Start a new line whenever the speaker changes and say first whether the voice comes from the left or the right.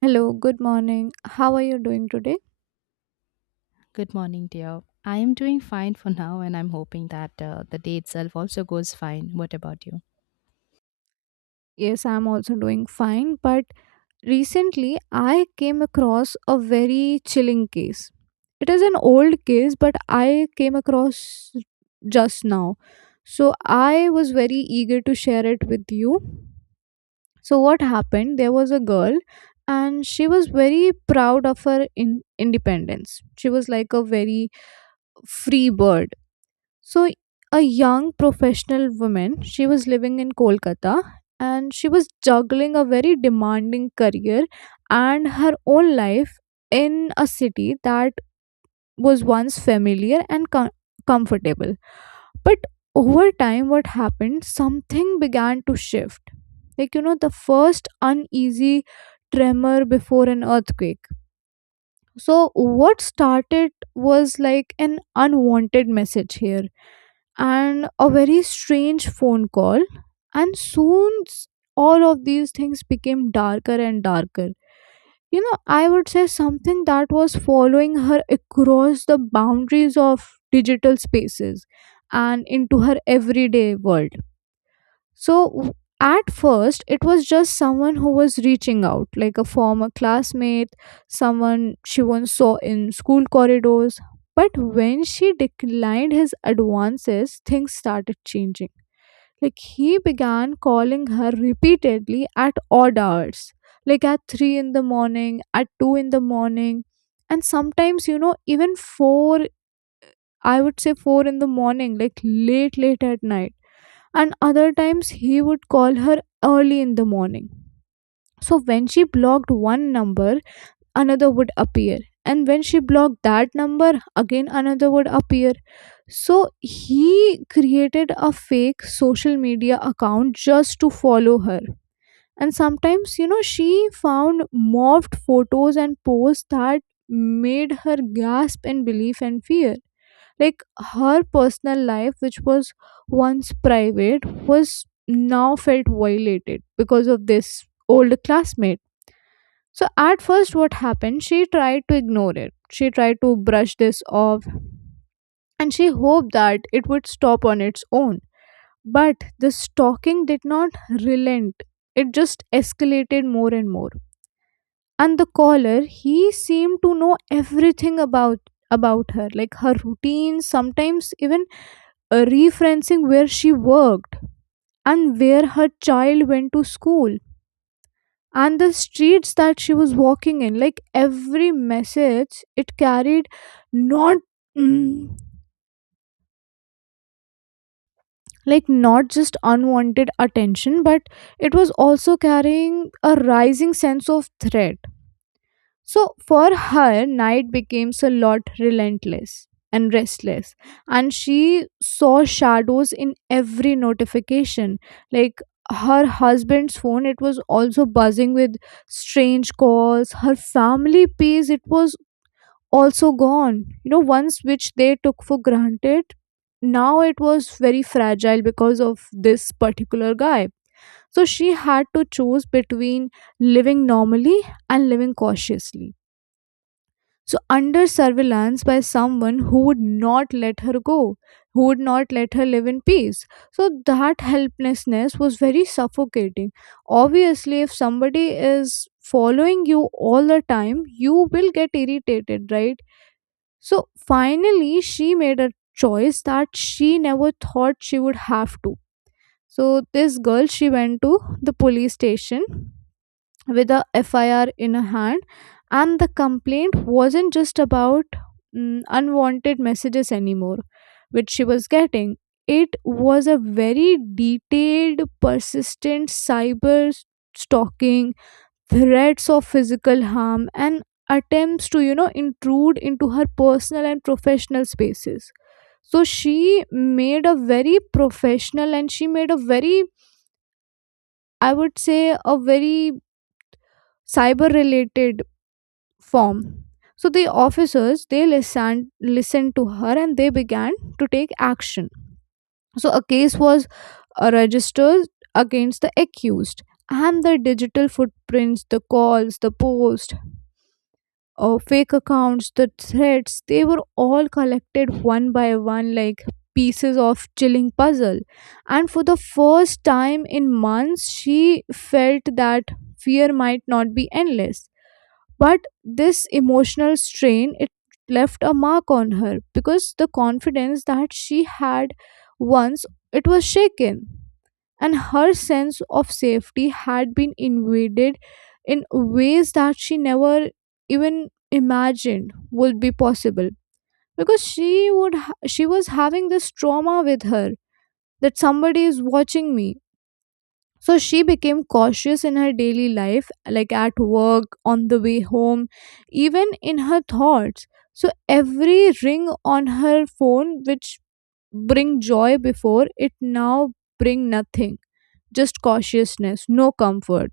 right: Hello, good morning. How are you doing today?
left: Good morning, dear. I am doing fine for now, and I'm hoping that the day itself also goes fine. What about you?
right: Yes, I'm also doing fine, but recently I came across a very chilling case. It is an old case, but I came across just now. So I was very eager to share it with you. So, what happened? There was a girl, and she was very proud of her independence. She was like a very free bird. So, a young professional woman, she was living in Kolkata and she was juggling a very demanding career and her own life in a city that was once familiar and comfortable. But over time, what happened? Something began to shift. Like, the first uneasy tremor before an earthquake. So, what started was like an unwanted message here and a very strange phone call. And soon, all of these things became darker and darker. I would say something that was following her across the boundaries of digital spaces and into her everyday world. So at first, it was just someone who was reaching out, like a former classmate, someone she once saw in school corridors. But when she declined his advances, things started changing. Like he began calling her repeatedly at odd hours, like at 3 in the morning, at 2 in the morning, and sometimes, even 4, I would say 4 in the morning, like late at night, and other times he would call her early in the morning. So when she blocked one number, another would appear. And when she blocked that number, again another would appear. So he created a fake social media account just to follow her. And sometimes, she found morphed photos and posts that made her gasp in belief and fear. Like her personal life, which was once private, was now felt violated because of this old classmate. So at first, what happened? She tried to ignore it. She tried to brush this off and she hoped that it would stop on its own. But the stalking did not relent, it just escalated more and more, and the caller, he seemed to know everything about her, like her routine, sometimes even referencing where she worked and where her child went to school and the streets that she was walking in. Like every message, it carried not mm, like not just unwanted attention, but it was also carrying a rising sense of threat. So for her, night becomes a lot relentless and restless, and she saw shadows in every notification. Like her husband's phone, it was also buzzing with strange calls. Her family piece, it was also gone. Once which they took for granted. Now it was very fragile because of this particular guy. So she had to choose between living normally and living cautiously, so, under surveillance by someone who would not let her go, who would not let her live in peace. So, that helplessness was very suffocating. Obviously, if somebody is following you all the time, you will get irritated, right? So, finally, she made a choice that she never thought she would have to. So, this girl, she went to the police station with a FIR in a hand, and the complaint wasn't just about unwanted messages anymore, which she was getting. It was a very detailed, persistent cyber stalking, threats of physical harm, and attempts to, intrude into her personal and professional spaces. So she made a very professional and she made a very, I would say, a very cyber related form. So the officers, they listened to her and they began to take action. So a case was registered against the accused, and the digital footprints, the calls, the posts, fake accounts, the threats, they were all collected one by one like pieces of chilling puzzle. And for the first time in months, she felt that fear might not be endless, but this emotional strain, it left a mark on her, because the confidence that she had once, it was shaken and her sense of safety had been invaded in ways that she never even imagined would be possible, because she she was having this trauma with her that somebody is watching me. So she became cautious in her daily life, like at work, on the way home, even in her thoughts. So every ring on her phone, which bring joy before, it now bring nothing, just cautiousness, no comfort.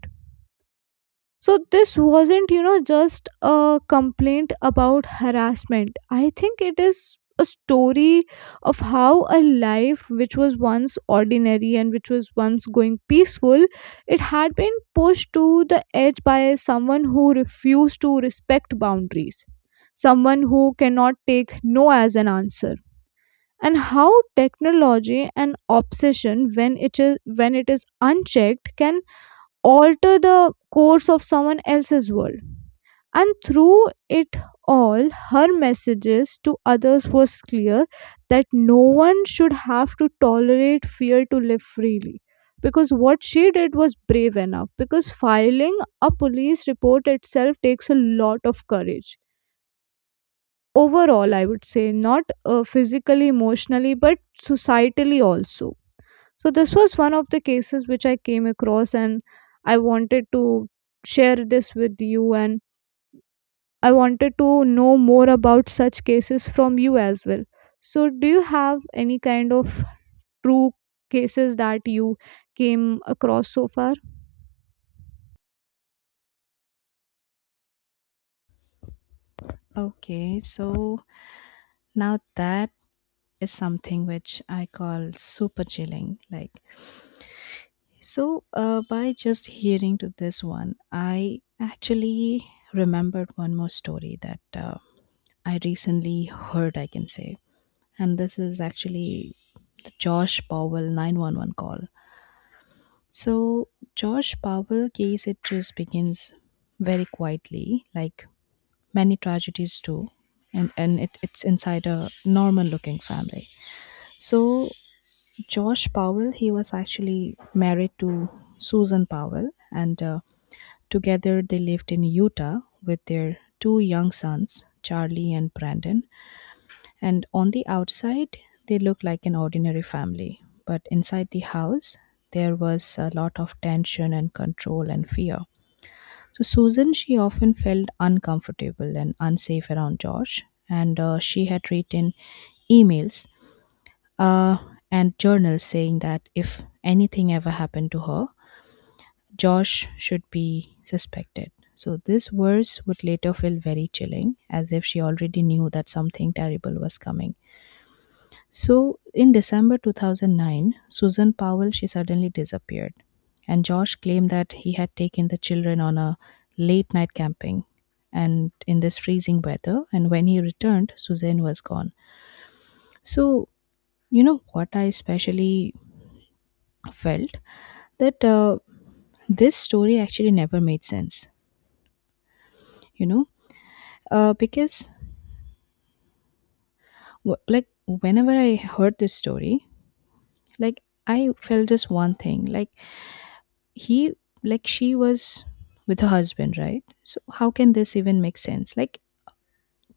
right: So this wasn't, just a complaint about harassment. I think it is a story of how a life which was once ordinary and which was once going peaceful, it had been pushed to the edge by someone who refused to respect boundaries, someone who cannot take no as an answer. And how technology and obsession, when it is unchecked, can alter the course of someone else's world. And through it all, her messages to others was clear that no one should have to tolerate fear to live freely. Because what she did was brave enough, because filing a police report itself takes a lot of courage. Overall, I would say, not physically, emotionally, but societally also. So this was one of the cases which I came across, and I wanted to share this with you, and I wanted to know more about such cases from you as well. So do you have any kind of true cases that you came across so far?
left: Okay, so now that is something which I call super chilling. Like, so by just hearing to this one, I actually remembered one more story that I recently heard, I can say. And this is actually the Josh Powell 911 call. So Josh Powell case it just begins very quietly, like many tragedies do, and it's inside a normal looking family. So Josh Powell he was actually married to Susan Powell, and together they lived in Utah with their two young sons, Charlie and Brandon. And on the outside, they look like an ordinary family. But inside the house, there was a lot of tension and control and fear. So Susan, she often felt uncomfortable and unsafe around George. And she had written emails uh, and journals saying that if anything ever happened to her, Josh should be suspected. So this verse would later feel very chilling, as if she already knew that something terrible was coming. So in December 2009, Susan Powell she suddenly disappeared, and Josh claimed that he had taken the children on a late night camping and in this freezing weather, and when he returned Susan was gone. So you know what I especially felt that this story actually never made sense, you know? Because like whenever I heard this story, like I felt just one thing, like he like she was with her husband, right? So how can this even make sense? Like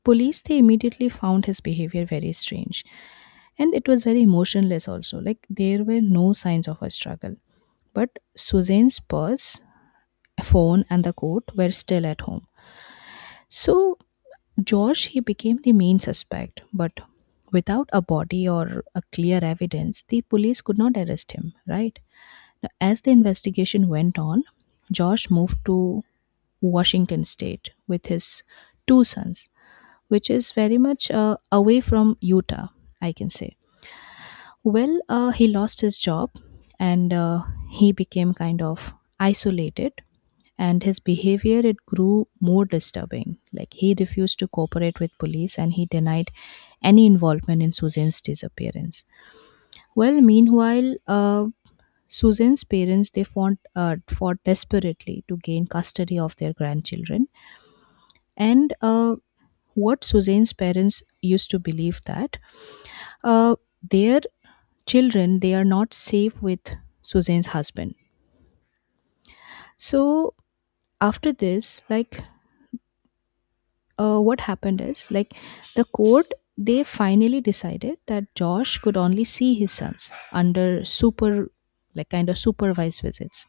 left: police they immediately found his behavior very strange, and it was very emotionless also. Like there were no signs of a struggle, but Suzanne's purse, phone and the coat were still at home. So George he became the main suspect, but without a body or a clear evidence the police could not arrest him, right? Now, as the investigation went on, Josh moved to Washington State with his two sons, which is very much away from Utah, I can say. Well, he lost his job and he became kind of isolated, and his behavior it grew more disturbing. Like he refused to cooperate with police and he denied any involvement in Suzanne's disappearance. Well, meanwhile, Suzanne's parents they fought desperately to gain custody of their grandchildren, and what Suzanne's parents used to believe that uh, their children they are not safe with Suzanne's husband. So after this, like what happened is like the court they finally decided that Josh could only see his sons under super, like kind of supervised visits.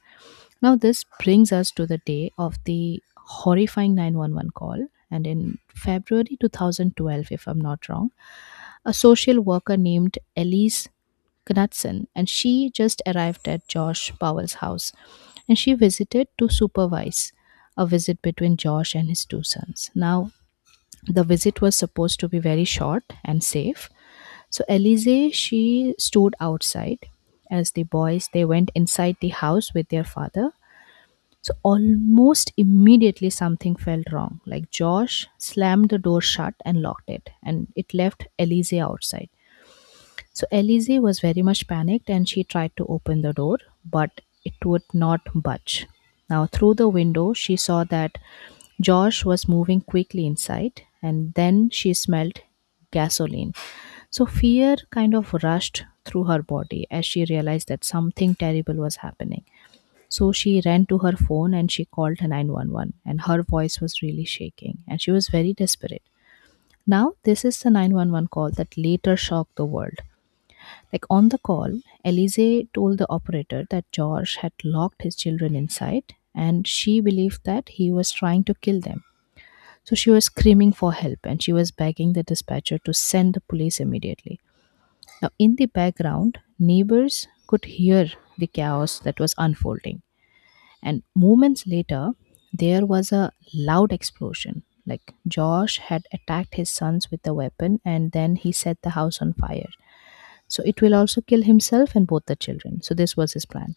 left: Now this brings us to the day of the horrifying 911 call, and in February 2012, if I'm not wrong, a social worker named Elise Knudsen, and she just arrived at Josh Powell's house, and she visited to supervise a visit between Josh and his two sons. Now, the visit was supposed to be very short and safe. So Elise, she stood outside as the boys they went inside the house with their father. So almost immediately something felt wrong. Like Josh slammed the door shut and locked it, and it left Elise outside. So Elise was very much panicked and she tried to open the door, but it would not budge. Now, through the window, she saw that Josh was moving quickly inside, and then she smelled gasoline. So fear kind of rushed through her body as she realized that something terrible was happening. So she ran to her phone and she called 911, and her voice was really shaking, and she was very desperate. Now, this is the 911 call that later shocked the world. Like on the call, Elise told the operator that George had locked his children inside and she believed that he was trying to kill them. So she was screaming for help and she was begging the dispatcher to send the police immediately. Now, in the background, neighbors could hear the chaos that was unfolding. And moments later, there was a loud explosion. Like Josh had attacked his sons with a weapon and then he set the house on fire. So it will also kill himself and both the children. So this was his plan.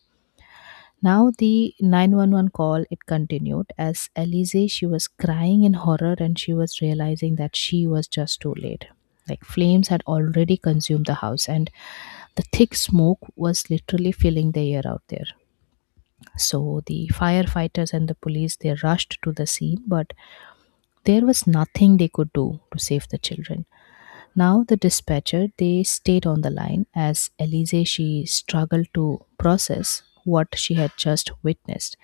left: Now the 911 call it continued as Elise she was crying in horror and she was realizing that she was just too late. Like flames had already consumed the house, and the thick smoke was literally filling the air out there. So the firefighters and the police they rushed to the scene, but there was nothing they could do to save the children. Now, the dispatcher, they stayed on the line as Elise she struggled to process what she had just witnessed,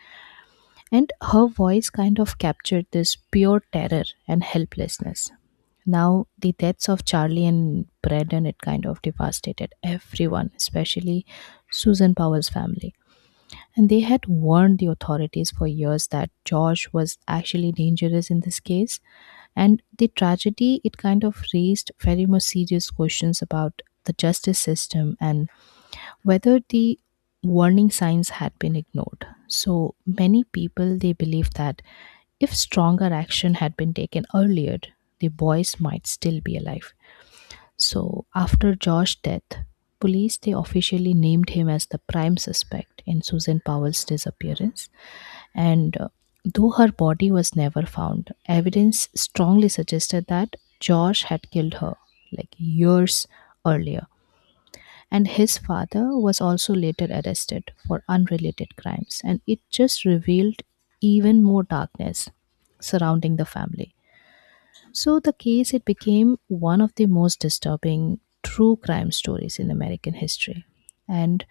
left: and her voice kind of captured this pure terror and helplessness. Now, the deaths of Charlie and Braden it kind of devastated everyone, especially Susan Powell's family. And they had warned the authorities for years that Josh was actually dangerous in this case, and the tragedy, it kind of raised very much serious questions about the justice system and whether the warning signs had been ignored. So many people they believe that if stronger action had been taken earlier, the boys might still be alive. So after Josh's death, police they officially named him as the prime suspect in Susan Powell's disappearance, and though her body was never found, evidence strongly suggested that Josh had killed her like years earlier. And his father was also later arrested for unrelated crimes, and it just revealed even more darkness surrounding the family. So the case it became one of the most disturbing true crime stories in American history. And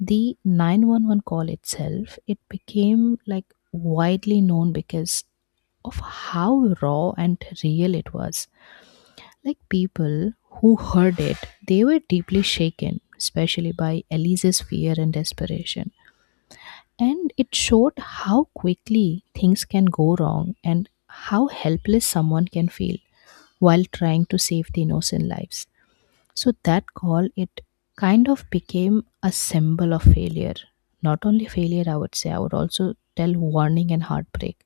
left: the 911 call itself, it became like widely known because of how raw and real it was. Like people who heard it, they were deeply shaken, especially by Elise's fear and desperation. And it showed how quickly things can go wrong and how helpless someone can feel while trying to save the innocent lives. So that call, it kind of became a symbol of failure. Not only failure, I would say, I would also tell warning and heartbreak.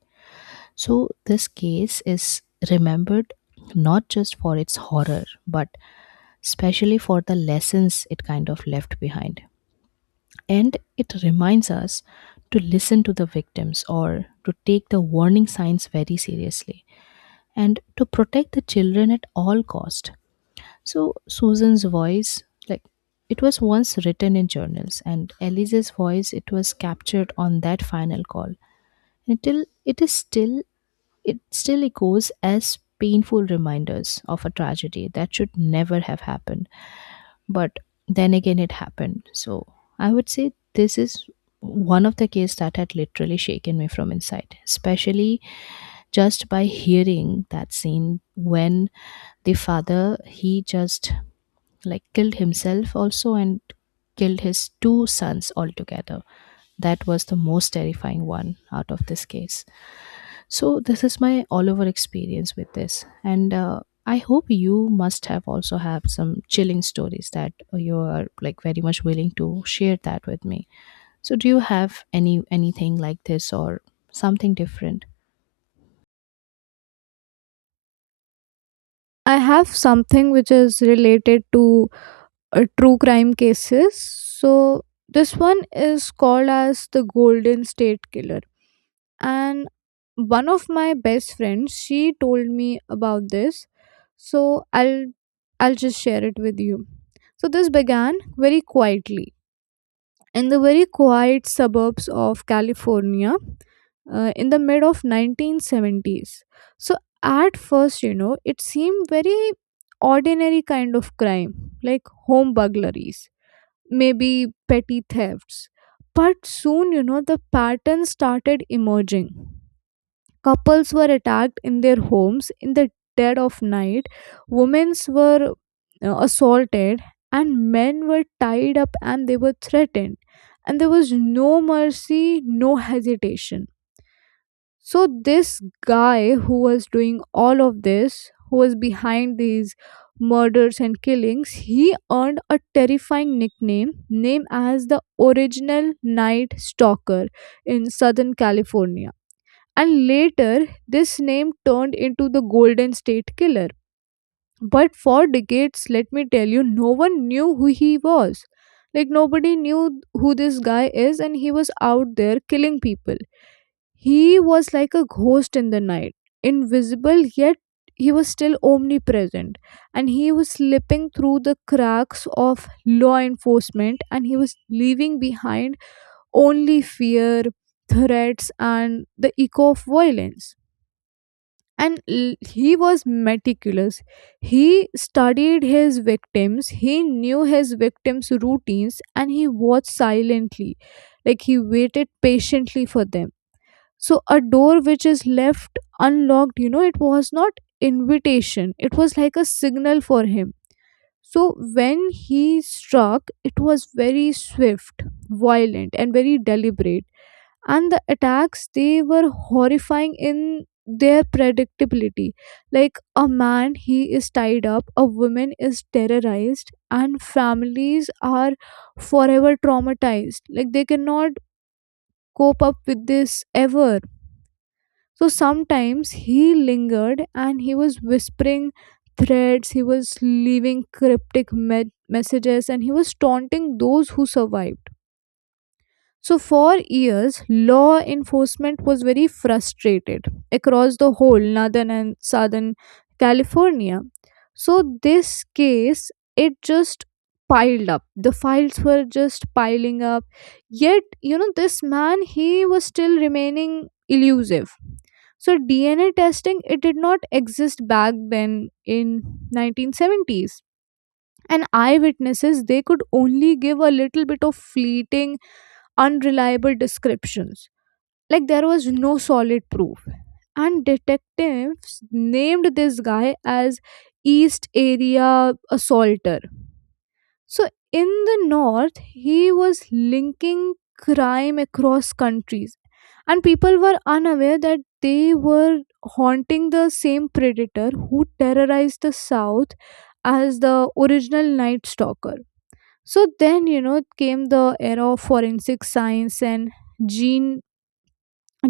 left: So this case is remembered not just for its horror, but especially for the lessons it kind of left behind. And it reminds us to listen to the victims or to take the warning signs very seriously and to protect the children at all cost. So Susan's voice, like it was once written in journals, and Elise's voice, it was captured on that final call. Until it is still, it still echoes as painful reminders of a tragedy that should never have happened. But then again, it happened. So I would say this is one of the cases that had literally shaken me from inside, especially just by hearing that scene when the father he just like killed himself also and killed his two sons altogether. That was the most terrifying one out of this case. So this is my all over experience with this, and I hope you must have also have some chilling stories that you are like very much willing to share that with me. So do you have any anything like this or something different?
right: I have something which is related to true crime cases. So this one is called as the Golden State Killer, and one of my best friends, she told me about this. So I'll just share it with you. So this began very quietly in the very quiet suburbs of California, in the mid of 1970s. So at first, it seemed very ordinary kind of crime, like home burglaries, maybe petty thefts. But soon, the pattern started emerging. Couples were attacked in their homes in the dead of night. Women were assaulted, and men were tied up and they were threatened. And there was no mercy, no hesitation. So, this guy who was doing all of this, who was behind these murders and killings, he earned a terrifying nickname, named as the original Night Stalker in Southern California, and later this name turned into the Golden State Killer. But for decades, let me tell you, no one knew who he was. Like nobody knew who this guy is, and he was out there killing people. He was like a ghost in the night, invisible yet he was still omnipresent, and he was slipping through the cracks of law enforcement and he was leaving behind only fear, threats, and the echo of violence. And he was meticulous. He studied his victims, he knew his victims routines, and he watched silently. Like he waited patiently for them. So a door which is left unlocked, it was not invitation, it was like a signal for him. So when he struck, it was very swift, violent and very deliberate, and the attacks, they were horrifying in their predictability. Like a man, he is tied up, a woman is terrorized, and families are forever traumatized, like they cannot cope up with this ever. So sometimes he lingered and he was whispering threats, he was leaving cryptic messages, and he was taunting those who survived. So, for years, law enforcement was very frustrated across the whole northern and southern California. So, this case, it just piled up. The files were just piling up. Yet, this man, he was still remaining elusive. So, DNA testing, it did not exist back then in 1970s. And eyewitnesses, they could only give a little bit of fleeting, unreliable descriptions. Like there was no solid proof. And detectives named this guy as East Area Assaulter. So in the north, he was linking crime across countries. And people were unaware that they were haunting the same predator who terrorized the south as the original night stalker. So then, came the era of forensic science and gene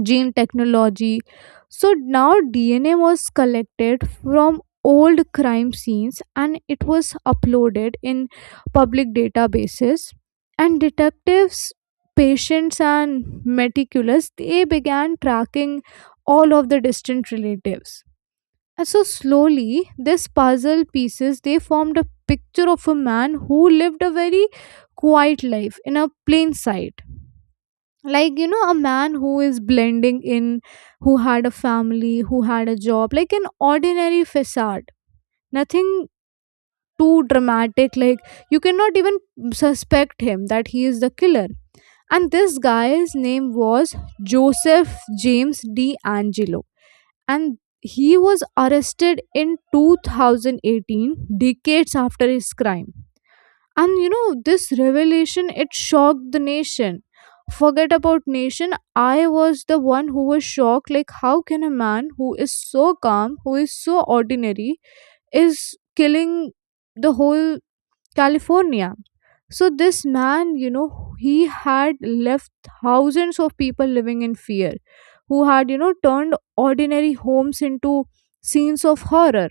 right: gene technology. So now DNA was collected from old crime scenes and it was uploaded in public databases, and detectives, patients and meticulous, they began tracking all of the distant relatives. And so slowly these puzzle pieces, they formed a picture of a man who lived a very quiet life in a plain sight, like a man who is blending in, who had a family, who had a job, like an ordinary facade, nothing too dramatic. Like you cannot even suspect him that he is the killer. And this guy's name was Joseph James D'Angelo, and he was arrested in 2018, decades after his crime. And this revelation, it shocked the nation. Forget about nation, I was the one who was shocked. Like how can a man who is so calm, who is so ordinary, is killing the whole California. So this man, he had left thousands of people living in fear, who had, turned ordinary homes into scenes of horror.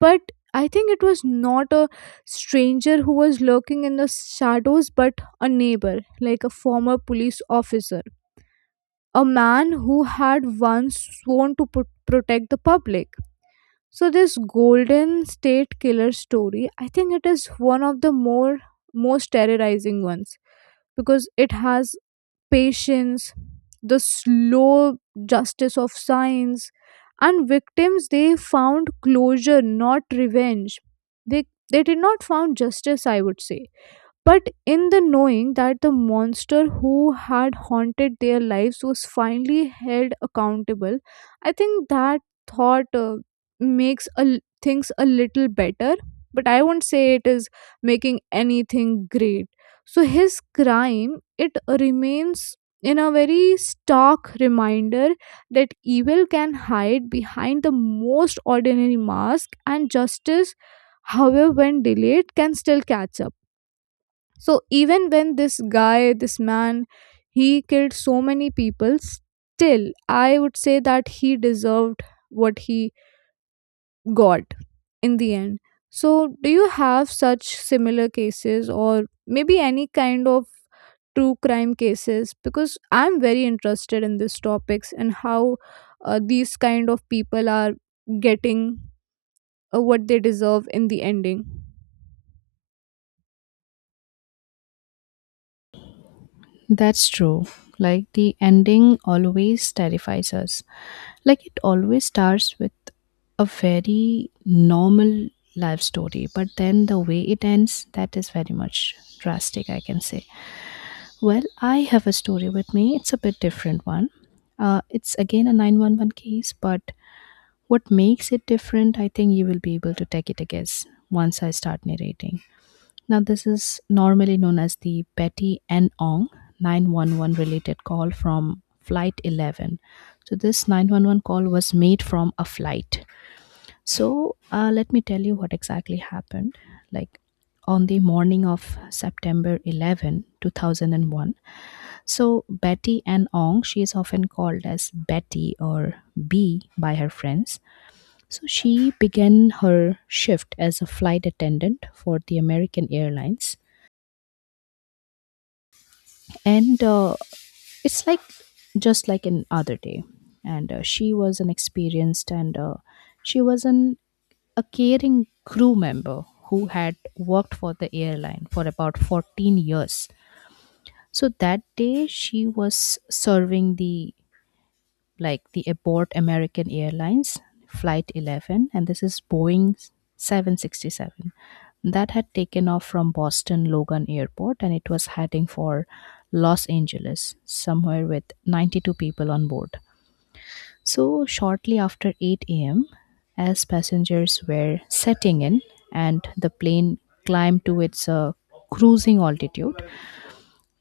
right: But I think it was not a stranger who was lurking in the shadows, but a neighbor, like a former police officer, a man who had once sworn to protect the public. So, this Golden State Killer story, I think it is one of the more most terrorizing ones, because it has patience, the slow justice of science, and victims, they found closure, not revenge. They did not found justice, I would say. But in the knowing that the monster who had haunted their lives was finally held accountable, I think that thought makes a, things a little better. But I won't say it is making anything great. So his crime, it remains in a very stark reminder that evil can hide behind the most ordinary mask, and justice, however, when delayed, can still catch up. So even when this guy, this man, he killed so many people, still I would say that he deserved what he got in the end. So do you have such similar cases or maybe any kind of true crime cases, because I'm very interested in these topics and how these kind of people are getting what they deserve in the ending.
left: That's true. Like the ending always terrifies us. Like it always starts with a very normal life story, but then the way it ends, that is very much drastic, I can say. Well, I have a story with me. It's a bit different one. It's again a 911 case, but what makes it different, I think you will be able to take it a guess once I start narrating. Now, this is normally known as the Betty and Ong 911 related call from Flight 11. So this 911 call was made from a flight. So let me tell you what exactly happened. Like on the morning of September 11, 2001. So Betty and Ong, she is often called as Betty or B by her friends. So she began her shift as a flight attendant for the American Airlines, and it's like just like an other day, and she was an experienced, and she was an a caring crew member who had worked for the airline for about 14 years. So that day she was serving the, like the abort American Airlines Flight 11, and this is Boeing 767 that had taken off from Boston Logan Airport, and it was heading for Los Angeles, somewhere with 92 people on board. So shortly after 8 a.m., as passengers were setting in and the plane climbed to its cruising altitude,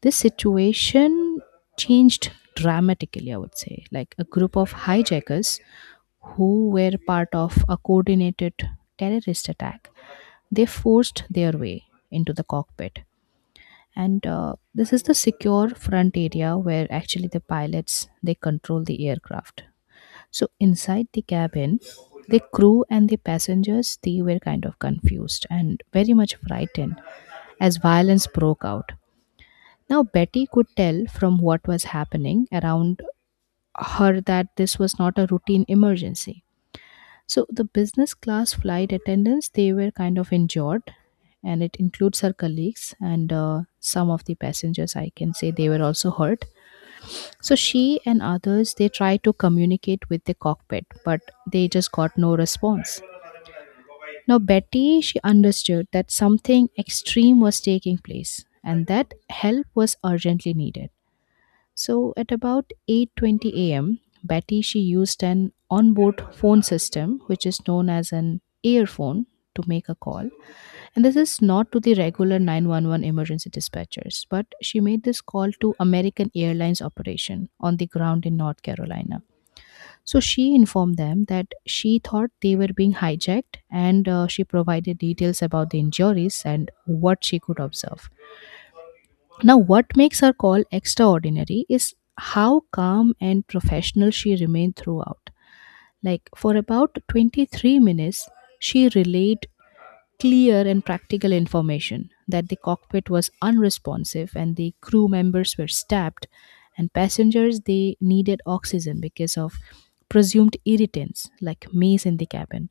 left: this situation changed dramatically, I would say. Like a group of hijackers who were part of a coordinated terrorist attack. They forced their way into the cockpit. And this is the secure front area where actually the pilots they control the aircraft. So inside the cabin, the crew and the passengers they were kind of confused and very much frightened as violence broke out. Now Betty could tell from what was happening around her that this was not a routine emergency. So the business class flight attendants, they were kind of injured, and it includes her colleagues and some of the passengers. I can say they were also hurt. So she and others, they tried to communicate with the cockpit, but they just got no response. Now Betty, she understood that something extreme was taking place, and that help was urgently needed. So at about 8:20 a.m., Betty she used an onboard phone system which is known as an earphone to make a call. And this is not to the regular 911 emergency dispatchers, but she made this call to American Airlines operation on the ground in North Carolina. So she informed them that she thought they were being hijacked and she provided details about the injuries and what she could observe. Now, what makes her call extraordinary is how calm and professional she remained throughout. Like, for about 23 minutes, she relayed clear and practical information that the cockpit was unresponsive and the crew members were stabbed and passengers they needed oxygen because of presumed irritants like mace in the cabin,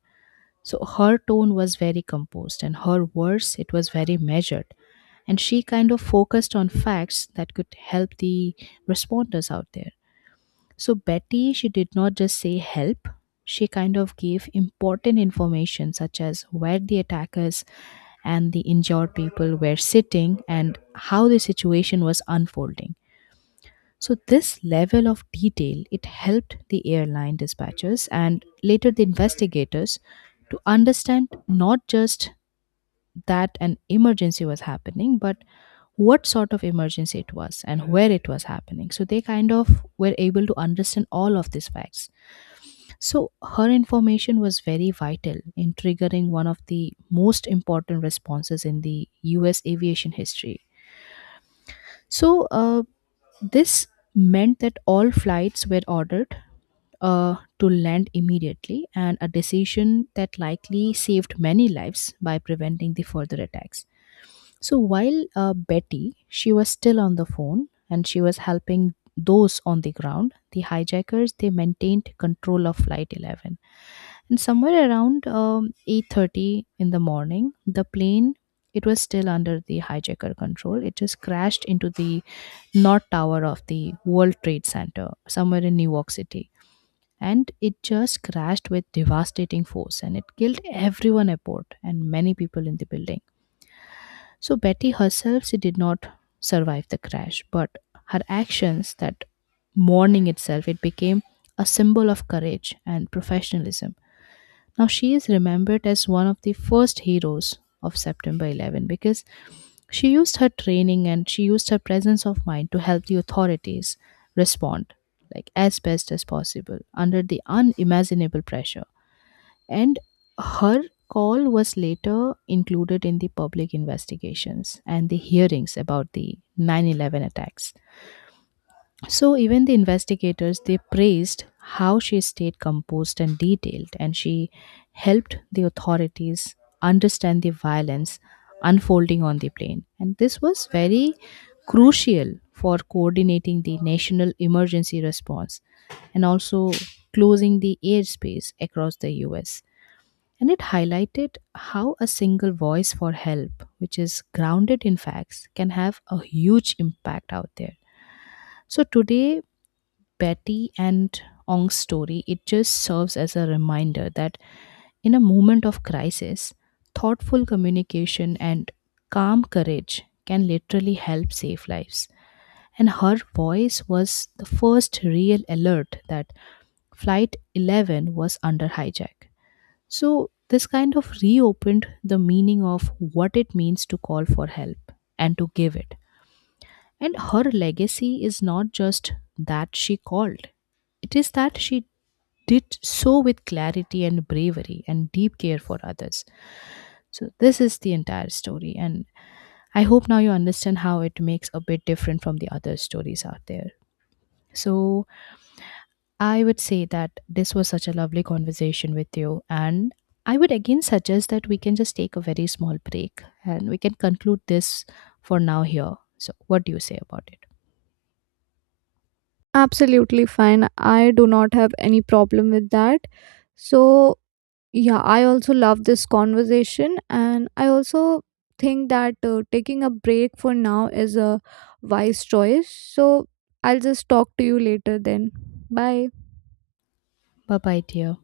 left: so her tone was very composed, and her words, it was very measured. And she kind of focused on facts that could help the responders out there. So Betty, she did not just say help, she kind of gave important information such as where the attackers and the injured people were sitting and how the situation was unfolding. So this level of detail it helped the airline dispatchers and later the investigators to understand not just that an emergency was happening but what sort of emergency it was and where it was happening. So they kind of were able to understand all of these facts. So her information was very vital in triggering one of the most important responses in the US aviation history. So this meant that all flights were ordered to land immediately, and a decision that likely saved many lives by preventing the further attacks. So while Betty, she was still on the phone and she was helping those on the ground. The hijackers they maintained control of Flight 11, and somewhere around 8:30 in the morning, the plane it was still under the hijacker control. It just crashed into the not tower of the World Trade Center, somewhere in New York City. And it just crashed with devastating force and it killed everyone aboard and many people in the building. So Betty herself, she did not survive the crash, but her actions that morning itself, it became a symbol of courage and professionalism. Now, she is remembered as one of the first heroes of September 11 because she used her training and she used her presence of mind to help the authorities respond like as best as possible under the unimaginable pressure, and her call was later included in the public investigations and the hearings about the 9/11 attacks. So even the investigators they praised how she stayed composed and detailed, and she helped the authorities understand the violence unfolding on the plane, and this was very crucial for coordinating the national emergency response and also closing the airspace across the US. And it highlighted how a single voice for help which is grounded in facts can have a huge impact out there. So today Betty and Ong's story, it just serves as a reminder that in a moment of crisis, thoughtful communication and calm courage can literally help save lives. And her voice was the first real alert that Flight 11 was under hijack. So, this kind of reopened the meaning of what it means to call for help and to give it. And her legacy is not just that she called, it is that she did so with clarity and bravery and deep care for others. So, this is the entire story, and I hope now you understand how it makes a bit different from the other stories out there. So, I would say that this was such a lovely conversation with you, and I would again suggest that we can just take a very small break and we can conclude this for now here. So, what do you say about it?
right: Absolutely fine. I do not have any problem with that. So, yeah, I also love this conversation, and I also think that taking a break for now is a wise choice. So, I'll just talk to you later then. Bye.
left: Bye bye, dear.